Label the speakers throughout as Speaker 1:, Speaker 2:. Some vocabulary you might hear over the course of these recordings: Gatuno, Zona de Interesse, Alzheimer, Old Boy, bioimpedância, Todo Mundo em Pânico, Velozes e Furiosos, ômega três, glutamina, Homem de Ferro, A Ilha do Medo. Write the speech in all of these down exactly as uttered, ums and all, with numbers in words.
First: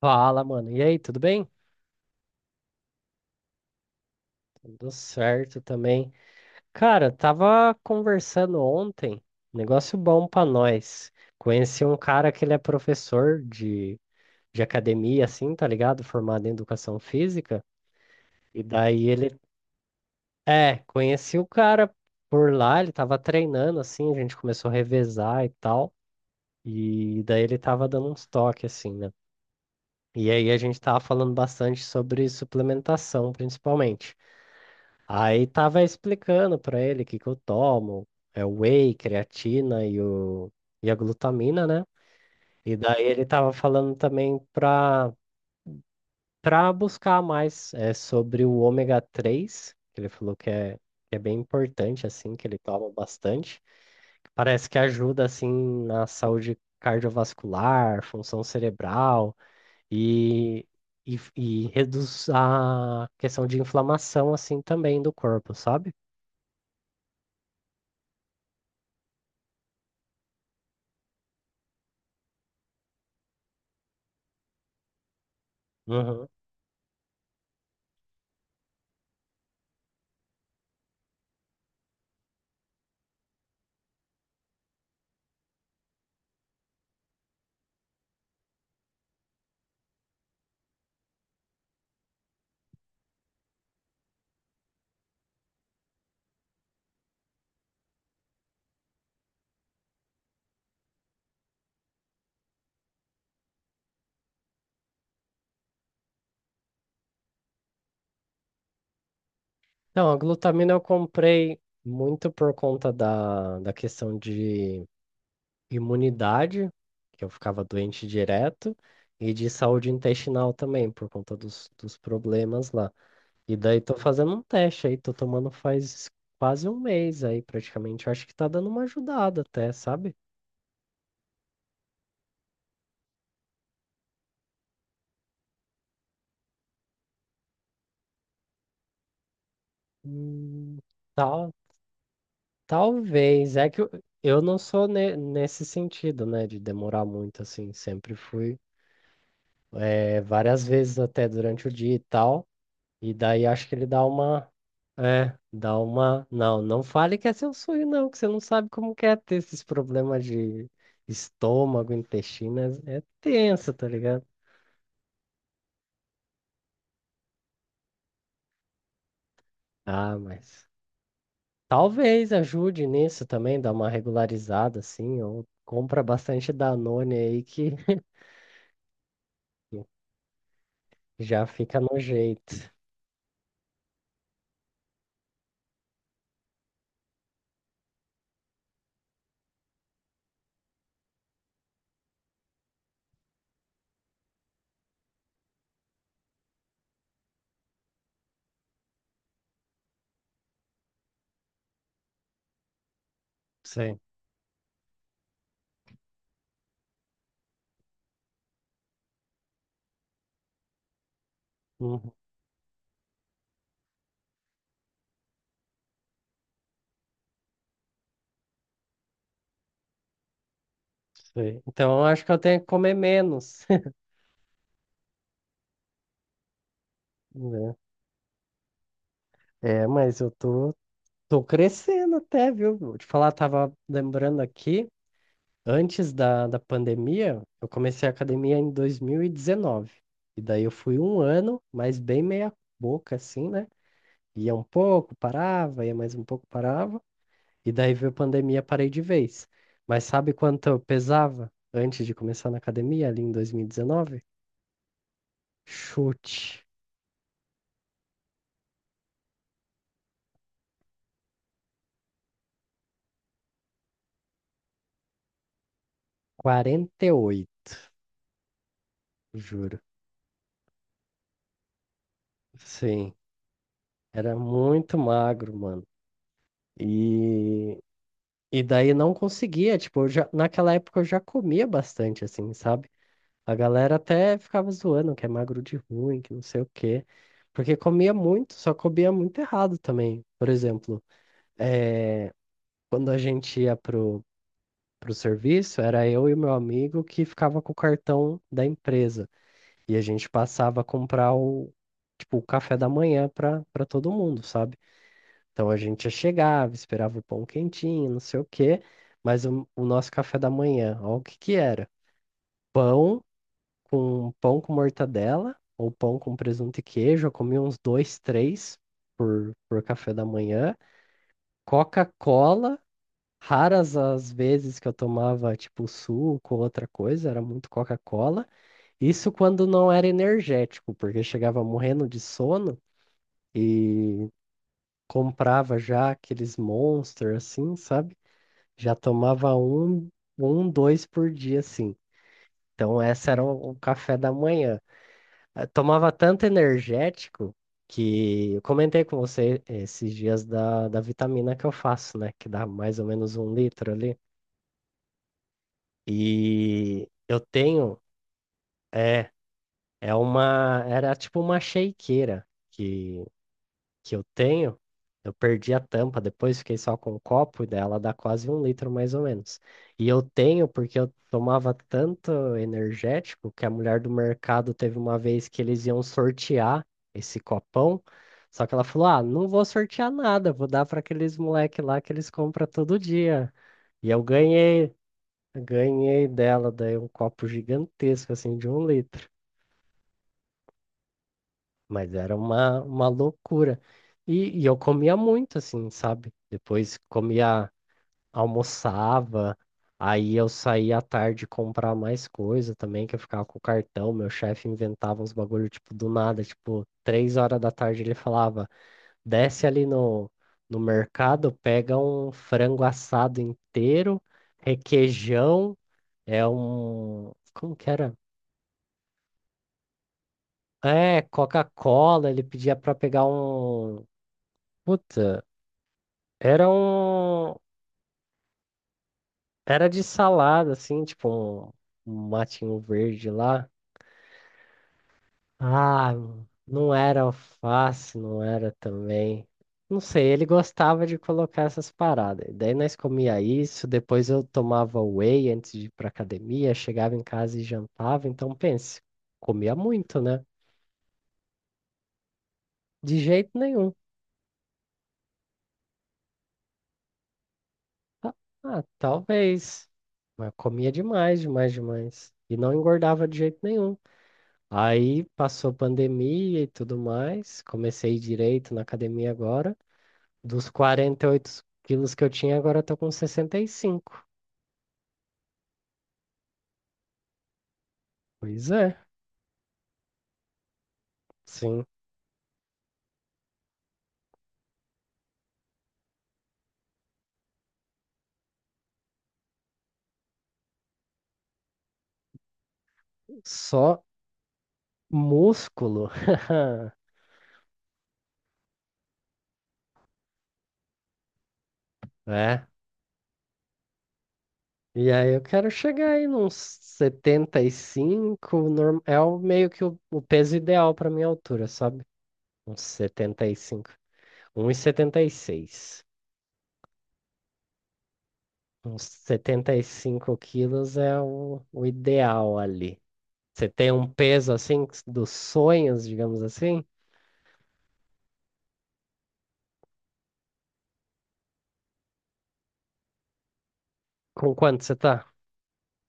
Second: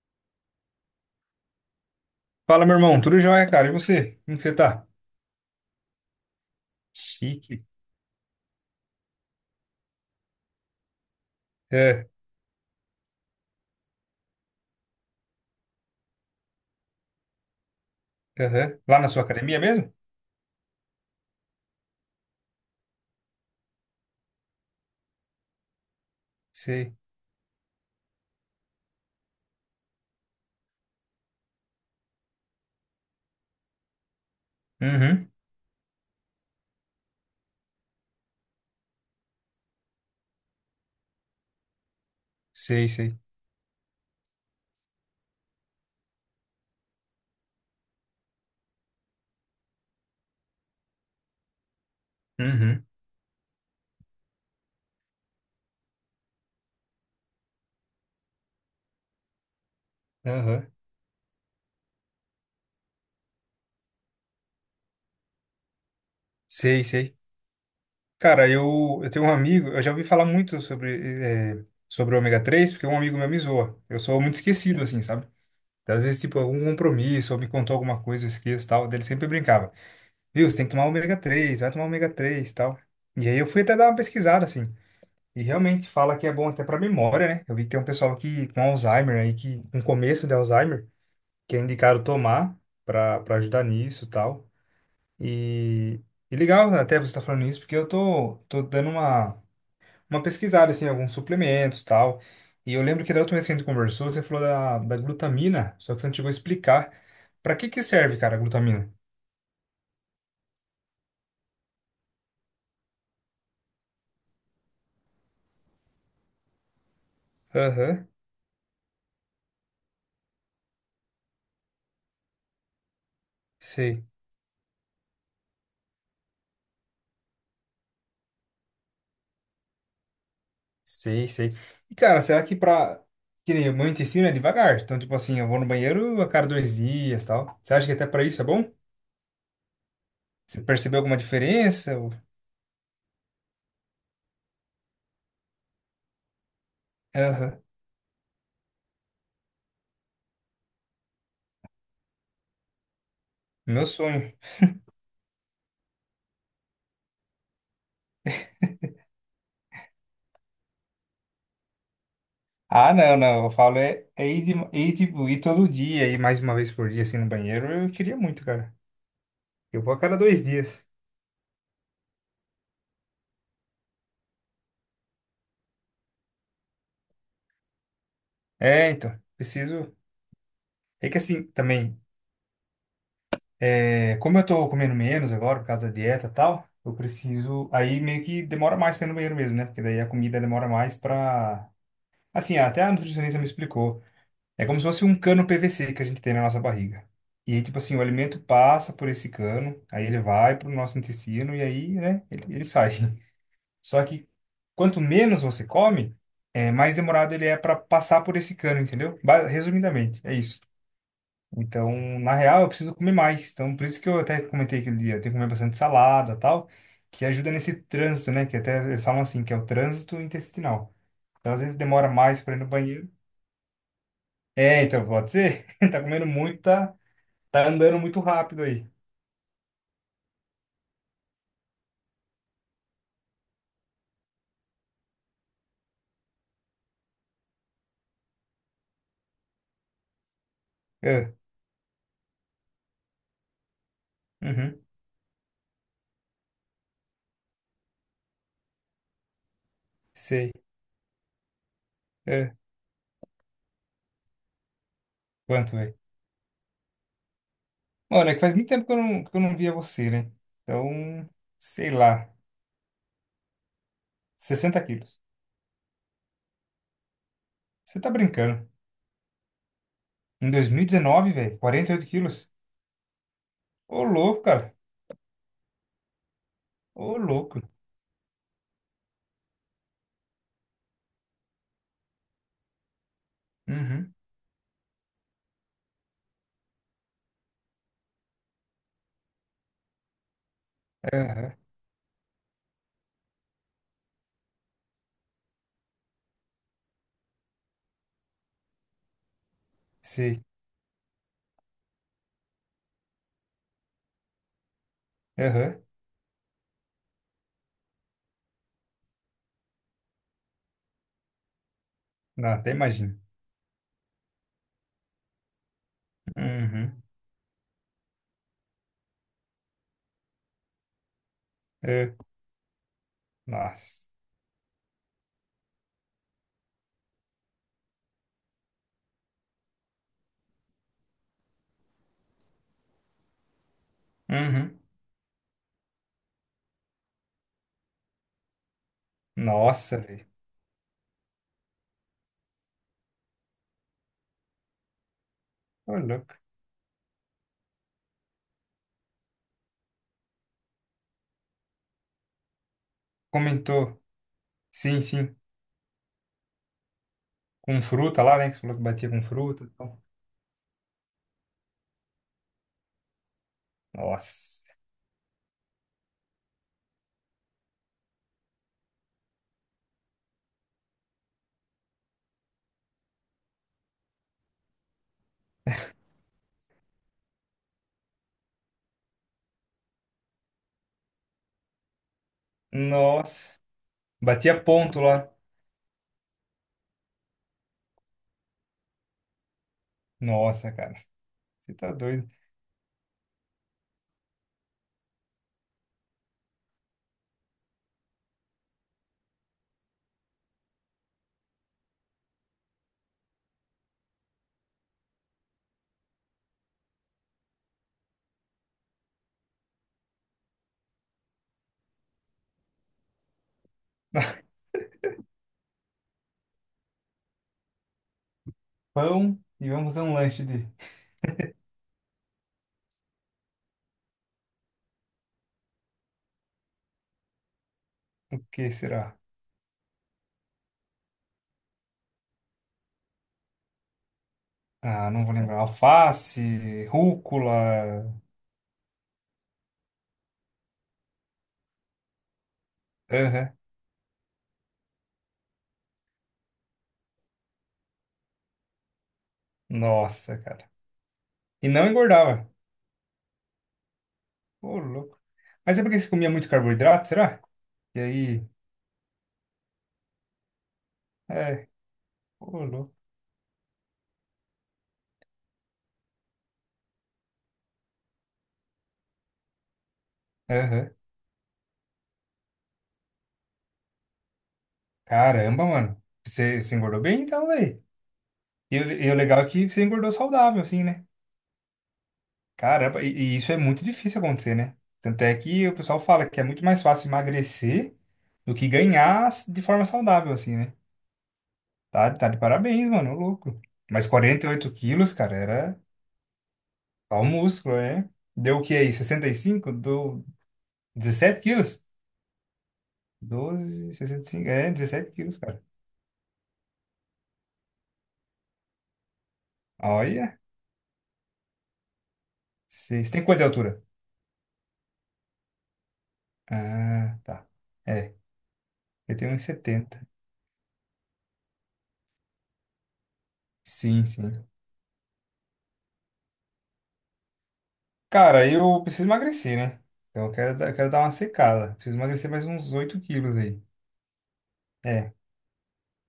Speaker 1: Fala, mano. E aí, tudo bem?
Speaker 2: Fala, meu irmão. Tudo jóia, cara? E você? Como que você tá?
Speaker 1: Tudo certo também. Cara,
Speaker 2: Chique.
Speaker 1: tava conversando ontem, negócio bom pra nós. Conheci um
Speaker 2: É,
Speaker 1: cara que ele é professor de, de academia, assim, tá ligado? Formado em educação física. E
Speaker 2: aham. Lá
Speaker 1: daí
Speaker 2: na sua
Speaker 1: ele.
Speaker 2: academia mesmo?
Speaker 1: É, conheci o cara por lá, ele tava treinando, assim, a gente começou a revezar e tal.
Speaker 2: Sei.
Speaker 1: E daí ele tava dando uns toques, assim, né? E aí a gente tava falando bastante sobre suplementação, principalmente.
Speaker 2: Uhum.
Speaker 1: Aí tava explicando pra ele o que que eu tomo, é o whey, creatina e, o, e a glutamina, né? E
Speaker 2: Sei,
Speaker 1: daí
Speaker 2: sei.
Speaker 1: ele tava falando também pra, pra buscar mais é, sobre o ômega três, que ele falou que é, que é bem importante, assim, que ele
Speaker 2: Uhum.
Speaker 1: toma bastante. Parece que ajuda, assim, na saúde cardiovascular, função cerebral e,
Speaker 2: Aham.
Speaker 1: e, e reduz a questão de inflamação, assim, também do corpo, sabe?
Speaker 2: Sei, sei. Cara, eu, eu tenho um amigo, eu já ouvi falar muito sobre, é, sobre o ômega três porque um amigo meu me zoa. Eu sou muito esquecido, assim, sabe? Então, às vezes,
Speaker 1: Uhum.
Speaker 2: tipo, algum compromisso, ou me contou alguma coisa, eu esqueço, e tal. Daí ele sempre brincava. Viu, você tem que tomar ômega três, vai tomar ômega três, tal. E aí eu fui até dar uma pesquisada, assim. E realmente fala que é bom até para memória, né? Eu vi que tem um pessoal que com Alzheimer aí, que com começo de Alzheimer, que é indicado tomar para para ajudar nisso e tal. E, e legal até você estar falando isso, porque eu tô, tô dando uma, uma pesquisada assim, em alguns suplementos e tal. E eu lembro que da última vez que a gente conversou, você falou da, da glutamina, só que você não chegou a explicar para que que serve, cara, a glutamina.
Speaker 1: Não, a glutamina eu comprei muito por conta da, da questão de imunidade, que eu ficava doente
Speaker 2: Aham,
Speaker 1: direto, e de saúde intestinal também, por conta dos, dos problemas lá. E daí tô
Speaker 2: sei.
Speaker 1: fazendo um teste aí, tô tomando faz quase um mês aí praticamente. Eu acho que tá dando uma ajudada até, sabe?
Speaker 2: Sei, sei. E, cara, será que pra... Que nem o meu intestino é devagar. Então, tipo assim, eu vou no banheiro a cada dois dias, tal. Você acha que até pra isso é bom? Você
Speaker 1: Hum,
Speaker 2: percebeu alguma
Speaker 1: Tal,
Speaker 2: diferença? Ou-
Speaker 1: talvez. É que eu, eu não sou ne- nesse sentido, né, de demorar muito
Speaker 2: Aham.
Speaker 1: assim, sempre fui é, várias vezes até durante o dia e tal. E daí acho que ele
Speaker 2: Meu
Speaker 1: dá
Speaker 2: sonho.
Speaker 1: uma. É, dá uma. Não, não fale que é seu sonho, não, que você não sabe como que é ter esses problemas de estômago, intestino.
Speaker 2: Ah,
Speaker 1: É é
Speaker 2: não, não. Eu
Speaker 1: tenso,
Speaker 2: falo
Speaker 1: tá
Speaker 2: é,
Speaker 1: ligado?
Speaker 2: é ir, de, ir, tipo, ir todo dia, ir mais uma vez por dia, assim, no banheiro. Eu queria muito, cara. Eu vou a
Speaker 1: Ah,
Speaker 2: cada dois
Speaker 1: mas.
Speaker 2: dias.
Speaker 1: Talvez ajude nisso também, dar uma regularizada assim, ou compra bastante Danone aí que
Speaker 2: É, então. Preciso... É que assim,
Speaker 1: já fica no
Speaker 2: também...
Speaker 1: jeito.
Speaker 2: É, como eu tô comendo menos agora por causa da dieta e tal, eu preciso. Aí meio que demora mais pra ir no banheiro mesmo, né? Porque daí a comida demora mais pra. Assim, até a nutricionista me explicou. É como se fosse um cano P V C que a gente tem na nossa barriga. E aí, tipo assim, o alimento passa por esse cano, aí ele vai pro nosso intestino e aí, né, ele, ele sai.
Speaker 1: Sei.
Speaker 2: Só que quanto menos você come, é, mais demorado ele é pra passar por esse cano, entendeu? Ba- Resumidamente, é isso. Então,
Speaker 1: Uhum,
Speaker 2: na real, eu preciso comer mais. Então, por isso que eu até comentei aquele dia, eu tenho que comer bastante salada, tal, que ajuda nesse trânsito, né? Que até eles falam assim, que é o trânsito intestinal. Então,
Speaker 1: sei.
Speaker 2: às vezes
Speaker 1: Então eu
Speaker 2: demora
Speaker 1: acho que eu
Speaker 2: mais para ir
Speaker 1: tenho que
Speaker 2: no
Speaker 1: comer
Speaker 2: banheiro.
Speaker 1: menos.
Speaker 2: É, então pode ser. Tá comendo muito, tá? Tá
Speaker 1: Né?
Speaker 2: andando muito rápido aí.
Speaker 1: É, mas eu tô Tô crescendo até, viu? Vou te falar, tava lembrando aqui, antes da, da pandemia, eu comecei a academia em dois mil E dezenove. E daí eu fui um
Speaker 2: É,
Speaker 1: ano, mas bem meia boca, assim, né? Ia um
Speaker 2: uhum,
Speaker 1: pouco, parava, ia mais um pouco, parava. E daí veio a pandemia, parei de vez. Mas sabe
Speaker 2: sei.
Speaker 1: quanto eu pesava antes de começar
Speaker 2: É,
Speaker 1: na academia, ali em dois mil e dezenove?
Speaker 2: quanto, velho?
Speaker 1: Chute,
Speaker 2: Mano, é que faz muito tempo que eu não, que eu não via você, né? Então, sei lá, sessenta quilos.
Speaker 1: quarenta e oito.
Speaker 2: Você tá brincando.
Speaker 1: Juro.
Speaker 2: Em dois mil e dezenove, velho, quarenta e oito quilos.
Speaker 1: Sim,
Speaker 2: Ô,
Speaker 1: era
Speaker 2: louco, cara.
Speaker 1: muito magro, mano.
Speaker 2: Ô, louco.
Speaker 1: E E daí não conseguia, tipo, eu já, naquela época eu já comia bastante, assim, sabe? A galera
Speaker 2: Uhum.
Speaker 1: até ficava zoando que é magro de ruim, que não sei o quê. Porque comia muito, só comia muito errado também. Por exemplo,
Speaker 2: Aham.
Speaker 1: eh, quando a gente ia pro, pro serviço, era eu e meu amigo que ficava com o cartão da empresa. E a gente
Speaker 2: Sei.
Speaker 1: passava a comprar o, tipo, o café da manhã pra, pra todo mundo, sabe? Então a
Speaker 2: Aham.
Speaker 1: gente chegava, esperava o pão quentinho, não sei o quê, mas o, o nosso café da manhã, ó, o que que era?
Speaker 2: Não, até imagino.
Speaker 1: Pão com pão com mortadela, ou pão com presunto e
Speaker 2: Uhum.
Speaker 1: queijo, eu comia uns dois, três por, por café da manhã.
Speaker 2: É.
Speaker 1: Coca-Cola, raras
Speaker 2: Nossa.
Speaker 1: as vezes que eu tomava tipo suco ou outra coisa, era muito Coca-Cola. Isso quando não era energético, porque chegava morrendo de sono e
Speaker 2: Uhum.
Speaker 1: comprava já aqueles Monster, assim, sabe? Já tomava
Speaker 2: Nossa,
Speaker 1: um,
Speaker 2: velho.
Speaker 1: um, dois por dia, assim. Então, essa era o, o café da manhã. Eh,
Speaker 2: Ô,
Speaker 1: Tomava
Speaker 2: louco.
Speaker 1: tanto energético que eu comentei com você esses dias da, da vitamina que eu faço, né? Que dá mais ou menos um litro
Speaker 2: Comentou.
Speaker 1: ali.
Speaker 2: Sim, sim.
Speaker 1: E eu
Speaker 2: Com
Speaker 1: tenho,
Speaker 2: fruta lá, né? Que você falou que batia com
Speaker 1: é,
Speaker 2: fruta e tal.
Speaker 1: é uma, era tipo uma shakeira que que eu
Speaker 2: Nossa.
Speaker 1: tenho. Eu perdi a tampa, depois fiquei só com o copo, e daí ela dá quase um litro mais ou menos. E eu tenho porque eu tomava tanto energético que a mulher do mercado teve uma vez que eles iam sortear esse copão, só que ela falou: "Ah, não vou sortear nada, vou dar para aqueles moleque lá, que eles compram todo dia".
Speaker 2: Nossa.
Speaker 1: E eu
Speaker 2: Batia
Speaker 1: ganhei,
Speaker 2: ponto lá.
Speaker 1: ganhei dela, daí, um copo gigantesco, assim, de um litro.
Speaker 2: Nossa, cara. Você tá
Speaker 1: Mas
Speaker 2: doido.
Speaker 1: era uma, uma loucura. E, e eu comia muito, assim, sabe? Depois comia, almoçava, aí eu saía à tarde comprar mais coisa também, que eu ficava com o cartão. Meu chefe inventava uns bagulho, tipo, do nada. Tipo, três horas da tarde ele falava: desce ali no, no mercado, pega um frango assado inteiro, requeijão, é um. Como que era?
Speaker 2: Pão e vamos fazer um lanche de...
Speaker 1: É, Coca-Cola, ele pedia pra pegar um. Puta. Era um.
Speaker 2: O que será?
Speaker 1: Era de salada, assim, tipo um, um matinho verde lá.
Speaker 2: Ah, não vou lembrar.
Speaker 1: Ah,
Speaker 2: Alface,
Speaker 1: não era alface,
Speaker 2: rúcula.
Speaker 1: não era também. Não sei, ele gostava de colocar essas paradas. Daí nós comia
Speaker 2: Aham.
Speaker 1: isso, depois eu tomava whey antes de ir pra academia, chegava em casa e jantava. Então pense, comia muito,
Speaker 2: Nossa,
Speaker 1: né?
Speaker 2: cara. E não engordava.
Speaker 1: De jeito nenhum.
Speaker 2: Ô, louco. Mas é porque você comia muito carboidrato, será? E
Speaker 1: Ah,
Speaker 2: aí.
Speaker 1: ah, talvez. Mas comia demais,
Speaker 2: É.
Speaker 1: demais, demais. E
Speaker 2: Ô,
Speaker 1: não
Speaker 2: louco.
Speaker 1: engordava de jeito nenhum. Aí passou pandemia e tudo mais, comecei direito na academia agora. Dos
Speaker 2: Aham.
Speaker 1: quarenta e oito quilos que eu tinha, agora eu tô com sessenta e cinco.
Speaker 2: Caramba, mano. Você, você engordou bem então, velho.
Speaker 1: Pois
Speaker 2: E, o
Speaker 1: é,
Speaker 2: e o legal é que você engordou saudável, assim, né?
Speaker 1: sim,
Speaker 2: Caramba, e, e isso é muito difícil acontecer, né? Tanto é que o pessoal fala que é muito mais fácil emagrecer do que ganhar de forma saudável, assim, né? Tá, tá de parabéns, mano, ô louco.
Speaker 1: só
Speaker 2: Mas quarenta e oito quilos, cara, era
Speaker 1: músculo.
Speaker 2: só o músculo, é? Deu o que aí? Sessenta e cinco? Deu dezessete quilos?
Speaker 1: É.
Speaker 2: Doze sessenta e cinco? É,
Speaker 1: E
Speaker 2: dezessete
Speaker 1: aí
Speaker 2: quilos,
Speaker 1: eu
Speaker 2: cara.
Speaker 1: quero chegar aí nos setenta e cinco, norm- é o meio que o, o
Speaker 2: Olha,
Speaker 1: peso ideal para minha altura, sabe? Uns
Speaker 2: vocês têm quanto de
Speaker 1: setenta, setenta e e
Speaker 2: altura?
Speaker 1: cinco. Um e setenta e seis.
Speaker 2: Ah, tá. É,
Speaker 1: Uns
Speaker 2: eu tenho uns
Speaker 1: setenta e
Speaker 2: setenta.
Speaker 1: cinco quilos é o, o ideal ali. Você tem
Speaker 2: Sim,
Speaker 1: um
Speaker 2: sim.
Speaker 1: peso assim dos sonhos, digamos assim?
Speaker 2: Cara, eu preciso emagrecer, né? Então eu quero, dar- eu quero dar uma secada. Preciso emagrecer mais uns oito quilos aí.
Speaker 1: Com quanto você
Speaker 2: É.
Speaker 1: tá?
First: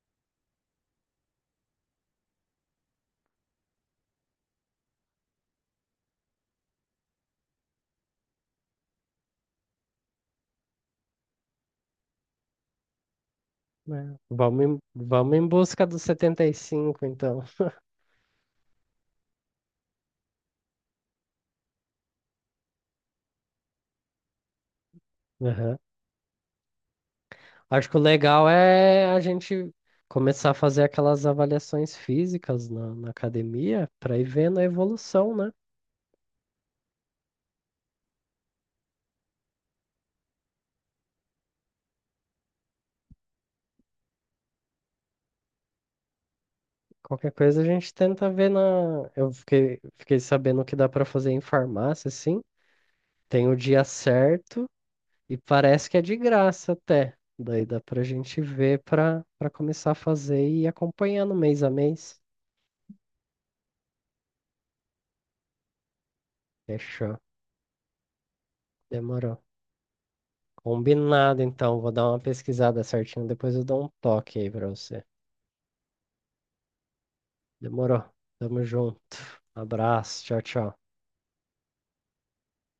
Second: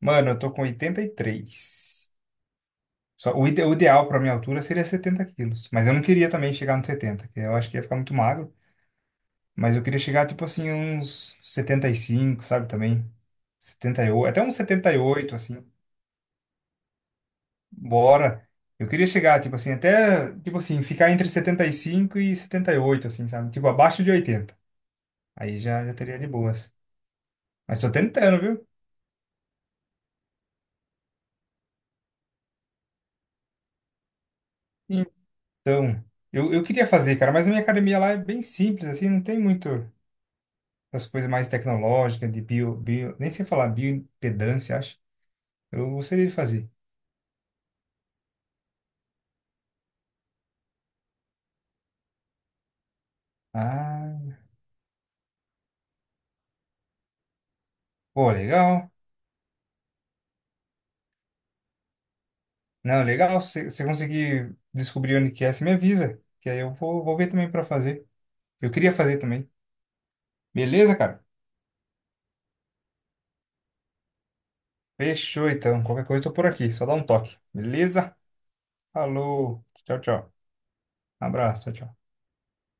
Speaker 2: Mano, eu tô com oitenta e três. Só, o, ide- o ideal pra minha altura seria setenta quilos. Mas eu não queria também chegar nos setenta, que eu acho que ia ficar muito magro. Mas eu queria chegar, tipo assim, uns setenta e cinco, sabe? Também. setenta e
Speaker 1: É,
Speaker 2: oito, até uns
Speaker 1: Vamos em,
Speaker 2: setenta e oito,
Speaker 1: vamos em
Speaker 2: assim.
Speaker 1: busca dos setenta e cinco, então.
Speaker 2: Bora. Eu queria chegar, tipo assim, até, tipo assim, ficar entre setenta e cinco e e setenta e oito assim, sabe? Tipo, abaixo de oitenta. Aí
Speaker 1: Aham.
Speaker 2: já, já teria de boas. Mas
Speaker 1: Acho
Speaker 2: tô
Speaker 1: que o
Speaker 2: tentando,
Speaker 1: legal
Speaker 2: viu?
Speaker 1: é a gente começar a fazer aquelas avaliações físicas na, na academia, para ir vendo a evolução, né?
Speaker 2: Então, eu, eu queria fazer, cara, mas a minha academia lá é bem simples, assim, não tem muito as coisas mais tecnológicas, de bio, bio, nem sei falar, bioimpedância, acho. Eu gostaria de fazer.
Speaker 1: Qualquer coisa a gente tenta ver na. Eu fiquei, fiquei sabendo que dá para fazer em farmácia, sim. Tem o dia
Speaker 2: Ah,
Speaker 1: certo e parece que é de graça até. Daí dá pra
Speaker 2: pô,
Speaker 1: gente ver
Speaker 2: legal.
Speaker 1: pra, pra começar a fazer e ir acompanhando mês a mês.
Speaker 2: Não, legal, se você conseguir descobrir onde que é, você me avisa, que aí eu vou,
Speaker 1: Fechou.
Speaker 2: vou ver também pra fazer. Eu queria fazer
Speaker 1: Demorou.
Speaker 2: também. Beleza, cara?
Speaker 1: Combinado, então. Vou dar uma pesquisada certinho. Depois eu dou um toque aí pra você.
Speaker 2: Fechou então. Qualquer coisa, eu tô por aqui. Só dá um toque.
Speaker 1: Demorou.
Speaker 2: Beleza?
Speaker 1: Tamo junto.
Speaker 2: Falou. Tchau,
Speaker 1: Abraço.
Speaker 2: tchau.
Speaker 1: Tchau, tchau.
Speaker 2: Abraço. Tchau, tchau.